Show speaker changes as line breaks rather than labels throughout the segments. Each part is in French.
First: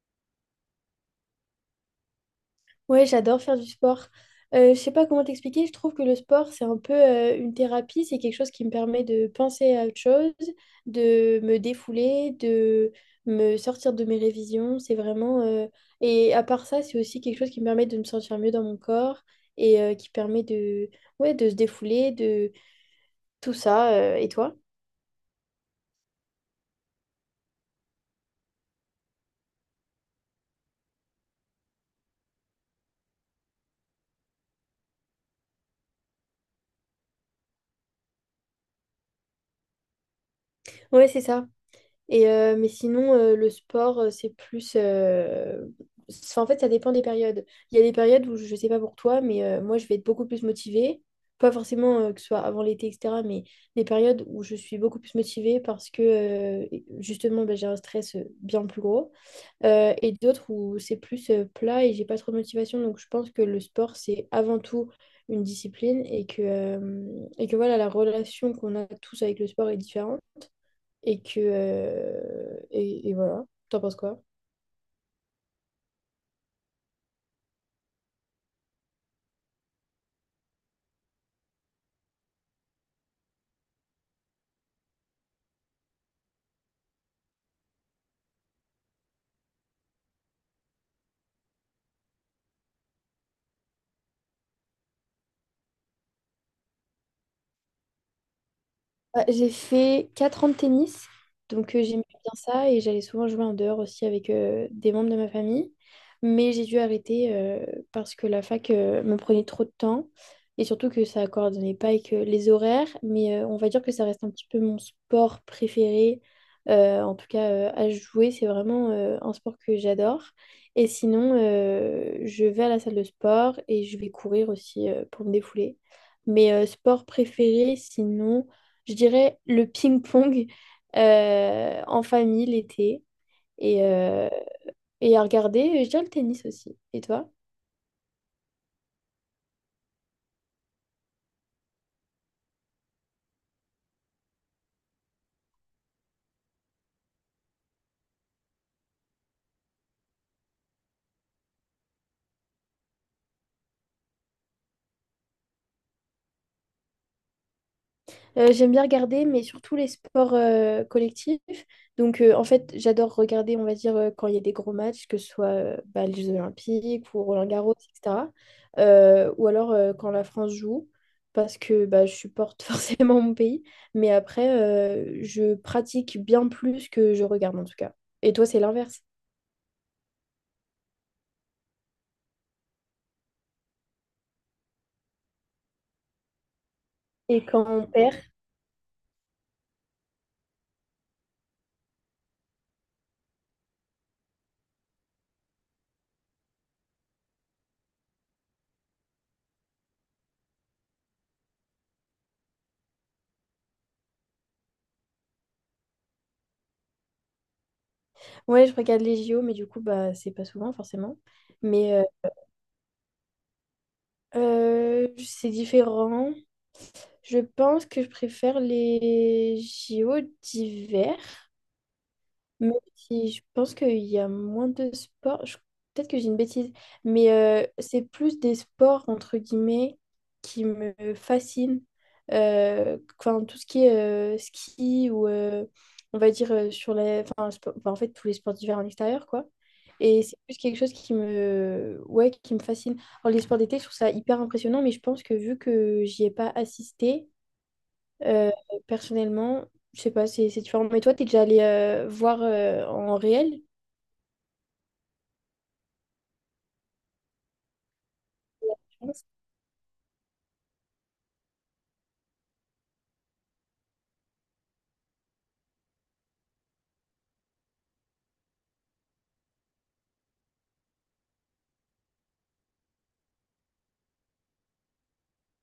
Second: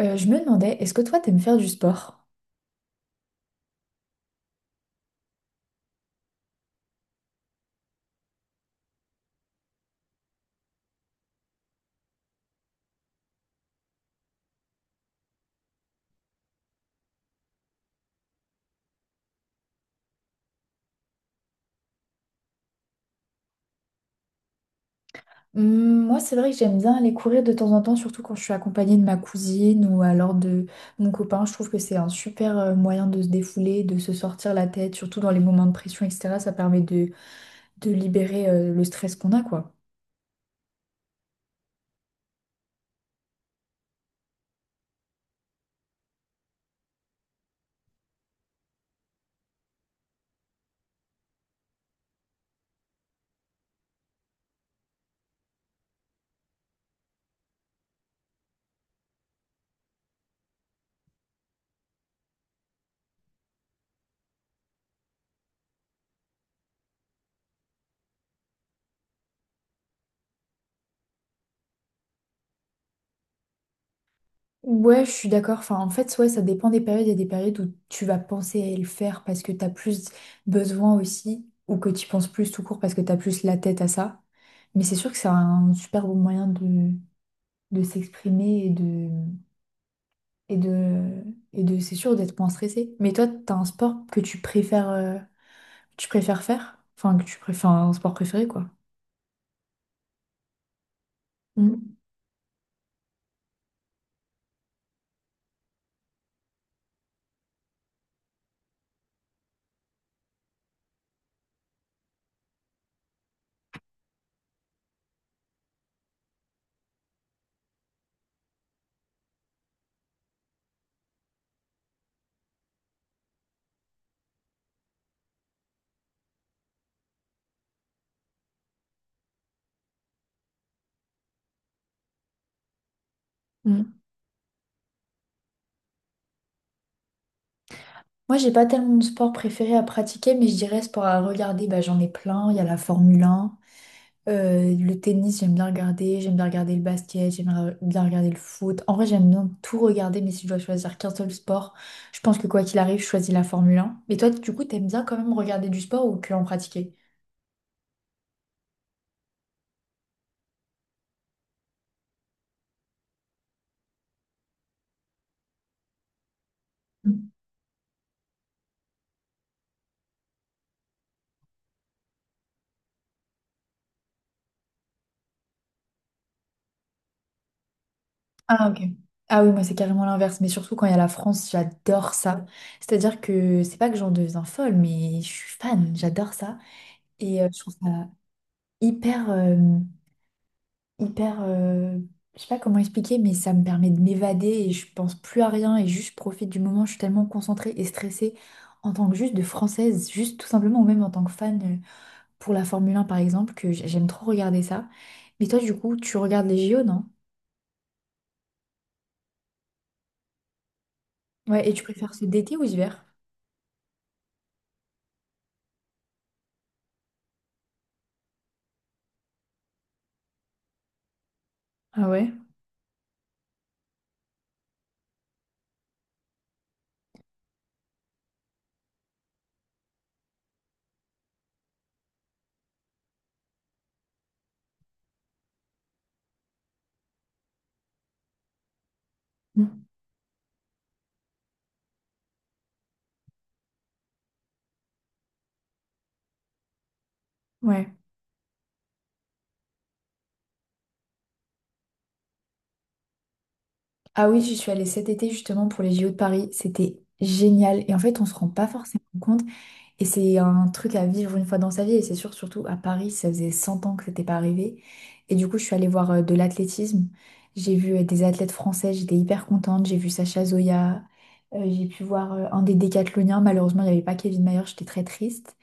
Je me demandais, est-ce que toi, t'aimes faire du sport?
Ouais, j'adore faire du sport. Je sais pas comment t'expliquer, je trouve que le sport, c'est un peu une thérapie, c'est quelque chose qui me permet de penser à autre chose, de me défouler, de me sortir de mes révisions. C'est vraiment. Et à part ça, c'est aussi quelque chose qui me permet de me sentir mieux dans mon corps et qui permet Ouais, de se défouler, de tout ça. Et toi?
Hmm, moi, c'est vrai que j'aime bien aller courir de temps en temps, surtout quand je suis accompagnée de ma cousine ou alors de mon copain. Je trouve que c'est un super moyen de se défouler, de se sortir la tête, surtout dans les moments de pression, etc. Ça permet de libérer le stress qu'on a, quoi.
Ouais, c'est ça. Mais sinon, le sport, En fait, ça dépend des périodes. Il y a des périodes où, je sais pas pour toi, mais moi, je vais être beaucoup plus motivée. Pas forcément que ce soit avant l'été, etc., mais des périodes où je suis beaucoup plus motivée parce que, justement, bah, j'ai un stress bien plus gros. Et d'autres où c'est plus plat et j'ai pas trop de motivation. Donc je pense que le sport, c'est avant tout une discipline et que voilà, la relation qu'on a tous avec le sport est différente et voilà. T'en penses quoi?
Ouais, je suis d'accord. Enfin, en fait, ouais, ça dépend des périodes. Il y a des périodes où tu vas penser à le faire parce que t'as plus besoin aussi, ou que tu penses plus tout court parce que t'as plus la tête à ça. Mais c'est sûr que c'est un super bon moyen de s'exprimer et de, et de, c'est sûr d'être moins stressé. Mais toi, t'as un sport que tu préfères faire? Enfin, que tu préfères un sport préféré, quoi.
Bah, j'ai fait 4 ans de tennis, donc
Mm,
j'aimais bien ça et j'allais souvent jouer en dehors aussi avec des membres de ma famille. Mais j'ai dû arrêter parce que la fac me prenait trop de temps et surtout que ça ne coordonnait pas avec les horaires. Mais on va dire que ça reste un petit peu mon sport préféré, en tout cas à jouer. C'est vraiment un sport que j'adore. Et sinon, je vais à la salle de sport et je vais courir aussi pour me défouler. Mais sport préféré, sinon je dirais le ping-pong en famille l'été et,
mm.
euh, et à regarder, je dirais le tennis aussi. Et toi?
Moi, j'ai pas tellement de sport préféré à pratiquer, mais je dirais sport à regarder, bah, j'en ai plein. Il y a la Formule un le tennis, j'aime bien regarder. J'aime bien regarder le basket, bien regarder le foot. En vrai, j'aime bien tout regarder, mais si je dois choisir qu'un seul sport, je pense que quoi qu'il arrive, je choisis la Formule un. Mais toi, du coup, t'aimes bien quand même regarder du sport ou que en pratiquer?
J'aime bien regarder, mais surtout les sports collectifs. Donc, en fait, j'adore regarder, on va dire, quand il y a des gros matchs, que ce soit bah, les Jeux Olympiques ou Roland-Garros, etc. Ou alors quand la France joue, parce que bah, je supporte forcément mon pays. Mais après, je pratique bien plus que je regarde, en tout cas. Et toi, c'est
Ah, ok.
l'inverse.
Ah oui, moi c'est carrément l'inverse, mais surtout quand il y a la France, j'adore ça. C'est-à-dire que c'est pas que j'en deviens folle, mais je suis fan, j'adore ça. Et
Et
je
quand
trouve
on
ça
perd,
hyper, euh, hyper, euh, je sais pas comment expliquer, mais ça me permet de m'évader et je pense plus à rien et juste je profite du moment. Je suis tellement concentrée et stressée en tant que juste de française, juste tout simplement, ou même en tant que fan pour la Formule 1 par exemple, j'aime trop regarder ça. Mais toi, du coup, tu regardes les JO, non?
ouais, je regarde les JO, mais du coup, bah, c'est pas souvent forcément.
Ouais, et tu
Mais
préfères ce d'été ou hiver?
c'est différent. Je pense que je préfère les JO d'hiver.
Ah ouais?
Mais si, je pense qu'il y a moins de sports. Peut-être que j'ai une bêtise, mais c'est plus des sports, entre guillemets, qui me fascinent. Enfin, tout ce qui est ski ou on va dire, sur la... Enfin, spo- enfin, en fait, tous les sports d'hiver en extérieur, quoi. Et c'est plus quelque chose qui Ouais, qui me fascine. Alors, les sports d'été, je trouve ça hyper impressionnant, mais je pense que vu que j'y ai pas assisté,
Ouais.
euh, personnellement, je sais pas, c'est différent. Mais toi, t'es déjà allé voir en réel,
Ah oui, je suis allée cet été justement pour les JO de Paris. C'était génial. Et en fait, on se rend pas
je
forcément
pense.
compte. Et c'est un truc à vivre une fois dans sa vie. Et c'est sûr, surtout à Paris, ça faisait 100 ans que c'était pas arrivé. Et du coup, je suis allée voir de l'athlétisme. J'ai vu des athlètes français. J'étais hyper contente. J'ai vu Sacha Zoya. J'ai pu voir un des décathloniens. Malheureusement, il n'y avait pas Kevin Mayer. J'étais très triste.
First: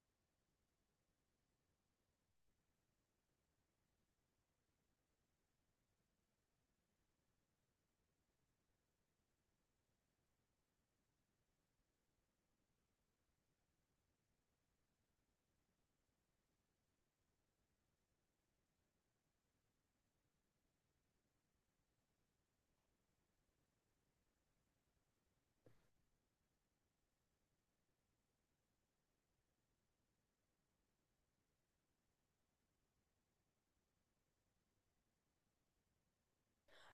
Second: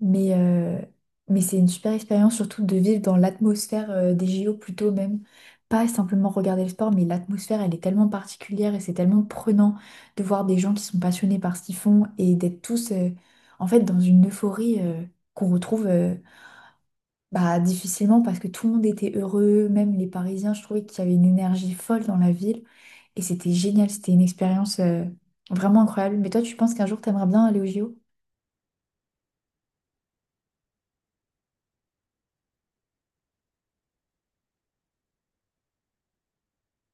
Mais, euh, mais c'est une super expérience, surtout de vivre dans l'atmosphère des JO plutôt même. Pas simplement regarder le sport, mais l'atmosphère, elle est tellement particulière et c'est tellement prenant de voir des gens qui sont passionnés par ce qu'ils font et d'être tous en fait dans une euphorie qu'on retrouve bah, difficilement parce que tout le monde était heureux, même les Parisiens, je trouvais qu'il y avait une énergie folle dans la ville et c'était génial, c'était une expérience vraiment incroyable. Mais toi, tu penses qu'un jour, t'aimerais bien aller aux JO?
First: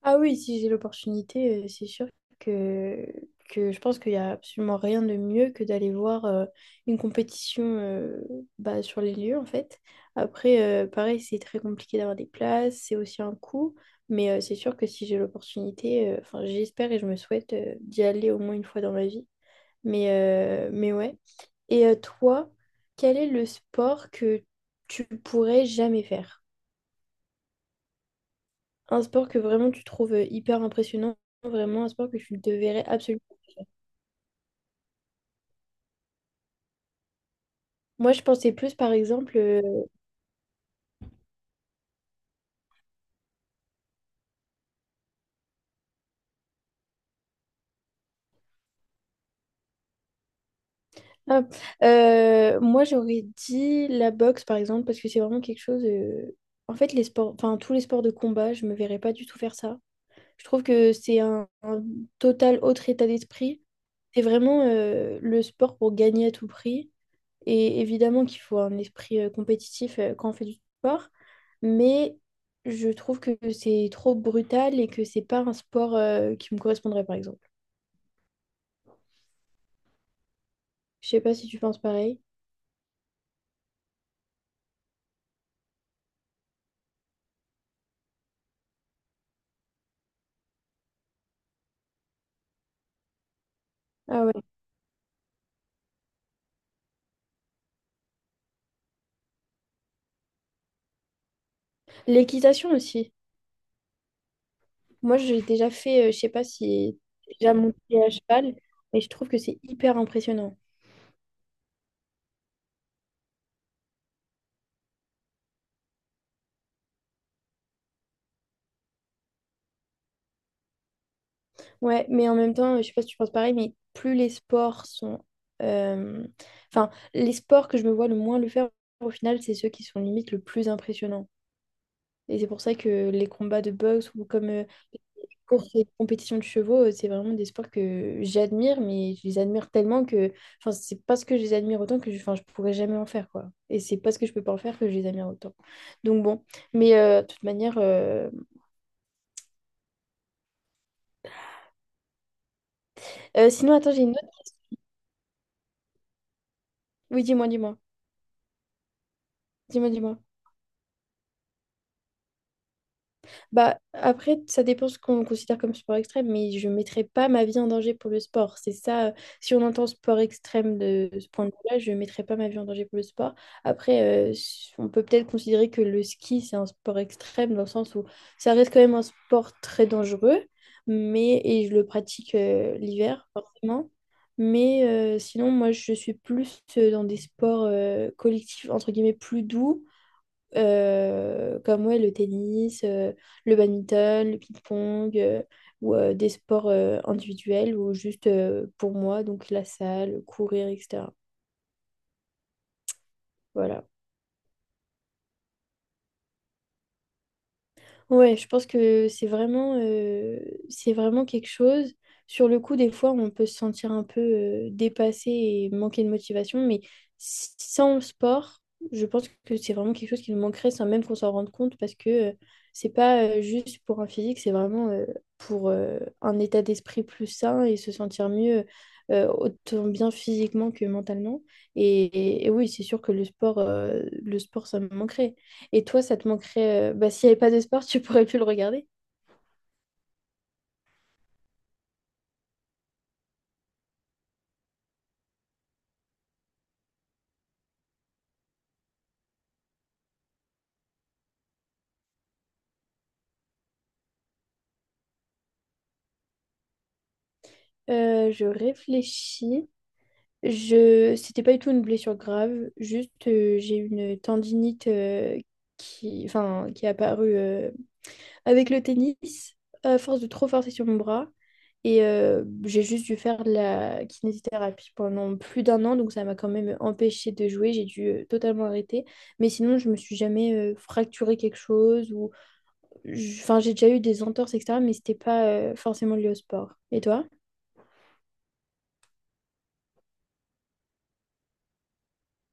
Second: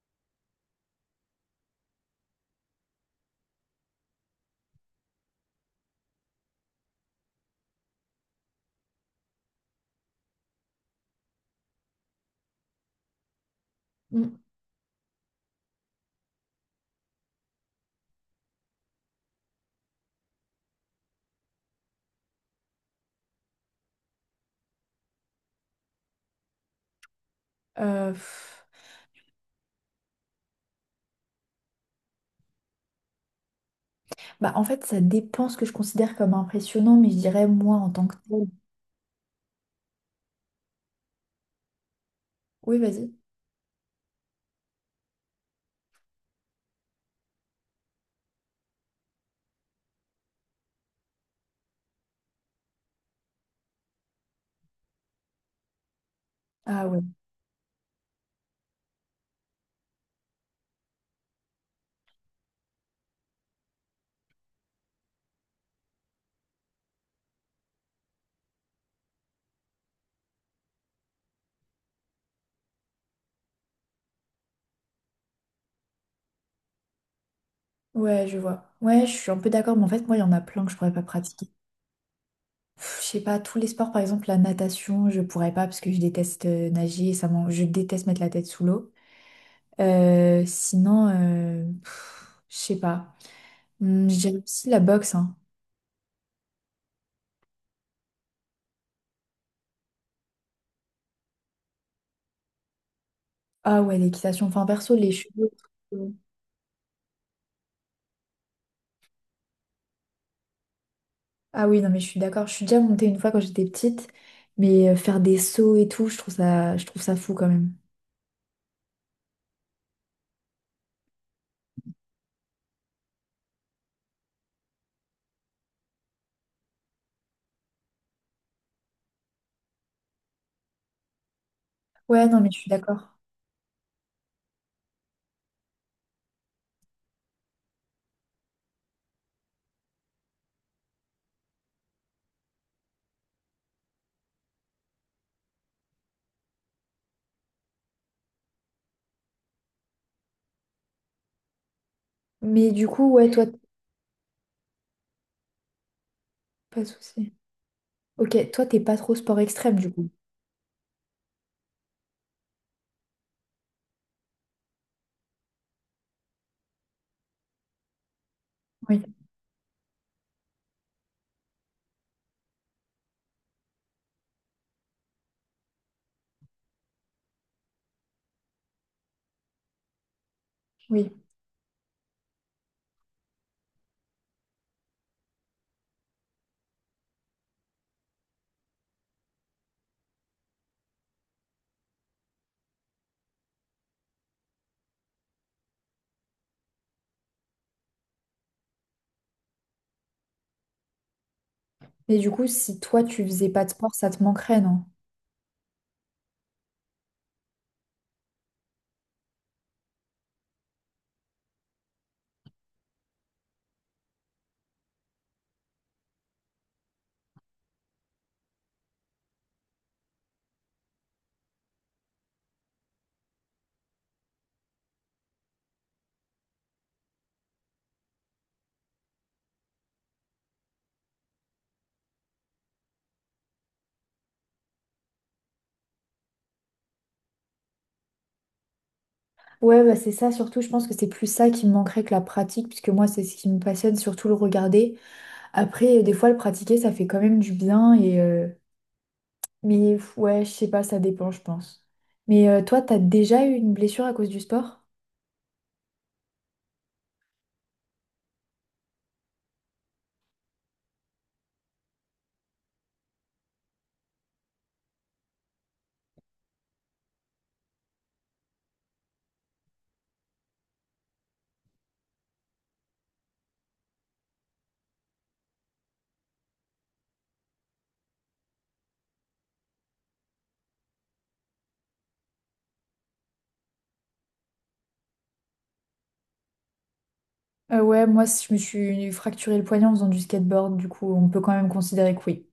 Ah oui, si j'ai l'opportunité, c'est sûr que, que je pense qu'il n'y a absolument rien de mieux que d'aller voir une compétition bah, sur les lieux, en fait. Après, pareil, c'est très compliqué d'avoir des places, c'est aussi un coût. Mais
Mm.
c'est sûr que si j'ai l'opportunité, enfin, j'espère et je me souhaite d'y aller au moins une fois dans ma vie. Mais ouais. Et toi, quel est le sport que tu pourrais jamais faire?
Euh, pff,
Un sport que vraiment tu trouves hyper impressionnant, vraiment un sport que tu devrais absolument.
Bah, en fait, ça dépend ce que je considère comme impressionnant, mais je dirais moi en tant
Moi,
que
je
tel.
pensais plus, par exemple,
Oui, vas-y.
ah, moi j'aurais dit la boxe, par exemple, parce que c'est vraiment quelque chose. En
Ah
fait,
ouais.
les sports, enfin tous les sports de combat, je me verrais pas du tout faire ça. Je trouve que c'est un total autre état d'esprit. C'est vraiment le sport pour gagner à tout prix. Et évidemment qu'il faut un esprit compétitif quand on fait du sport, mais je trouve que c'est trop brutal et que c'est pas un sport qui me correspondrait, par exemple.
Ouais, je vois. Ouais, je suis un peu d'accord, mais en fait, moi, il y en a plein que je pourrais pas
Je sais pas si
pratiquer.
tu penses pareil.
Pff, je sais pas, tous les sports, par exemple, la natation, je pourrais pas parce que je déteste nager, je déteste mettre la tête sous l'eau. Je sais pas.
Ah
J'aime
ouais.
aussi la boxe, hein.
L'équitation aussi.
Ah ouais, l'équitation. Enfin, perso, les
Moi, j'ai
chevaux.
déjà fait, je sais pas si j'ai déjà monté à cheval, mais je trouve que c'est hyper impressionnant.
Ah oui, non, mais je suis d'accord. Je suis déjà montée une fois quand j'étais petite, mais faire des sauts et tout, je trouve ça fou quand même.
Ouais, mais en même temps, je sais pas si tu penses pareil, mais plus les sports sont... euh, Enfin, les sports que je me vois le moins le faire, au final, c'est ceux qui sont limite le plus impressionnants.
Ouais,
Et
non,
c'est
mais je
pour
suis
ça que
d'accord.
les combats de boxe ou comme les courses et les compétitions de chevaux, c'est vraiment des sports que j'admire, mais je les admire tellement que, enfin, c'est parce que je les admire autant que je, enfin, je pourrais jamais en faire, quoi. Et c'est parce que je peux pas en faire que je les admire autant. Donc bon, mais euh, de toute manière, euh,
Mais du coup, ouais, toi,
sinon, attends, j'ai une autre.
pas de
Oui,
souci. Ok, toi, t'es pas trop sport extrême, du coup.
dis-moi. Bah, après, ça dépend ce qu'on considère comme sport extrême, mais je ne mettrai pas ma vie en danger pour le sport. C'est
Oui,
ça, si on entend sport extrême de ce point de vue-là, je ne mettrai pas ma vie en danger pour le sport. Après, on peut peut-être considérer que le ski, c'est un sport extrême dans le sens où ça reste quand même un sport très dangereux,
oui.
mais, et je le pratique l'hiver, forcément. Mais sinon, moi, je suis plus dans des sports collectifs, entre guillemets, plus doux comme ouais, le tennis, le badminton, le ping-pong, ou des sports individuels ou juste pour moi, donc la salle, courir, etc.
Mais du coup, si toi, tu faisais pas de
Voilà.
sport, ça te manquerait, non?
Ouais, je pense que c'est vraiment quelque chose. Sur le coup, des fois, on peut se sentir un peu dépassé et manquer de motivation, mais sans sport, je pense que c'est vraiment quelque chose qui nous manquerait sans même qu'on s'en rende compte parce que c'est pas juste pour un physique, c'est vraiment pour un état d'esprit plus sain et se sentir mieux autant bien physiquement que mentalement. Et oui, c'est sûr que le sport, ça me manquerait. Et toi, ça te manquerait. Bah, s'il n'y avait pas de sport, tu pourrais plus le regarder.
Ouais, bah c'est ça, surtout, je pense que c'est plus ça qui me manquerait que la pratique, puisque moi, c'est ce qui me passionne, surtout le regarder. Après, des fois, le pratiquer, ça fait quand même du bien mais pff, ouais, je sais pas, ça dépend, je pense. Mais toi, t'as déjà eu une blessure à cause du sport?
Je réfléchis. C'était pas du tout une blessure grave. Juste, j'ai eu une tendinite Enfin, qui est apparue avec le tennis, à force de trop forcer sur mon bras. Et j'ai juste dû faire de la kinésithérapie pendant plus d'1 an, donc ça m'a quand même empêché de jouer. J'ai dû totalement arrêter. Mais sinon, je me suis jamais fracturé quelque chose ou enfin, j'ai déjà eu des entorses, etc., mais c'était pas forcément lié au sport. Et toi?
Ouais, moi, si je me suis fracturé le poignet en faisant du skateboard, du coup, on peut quand même considérer que oui.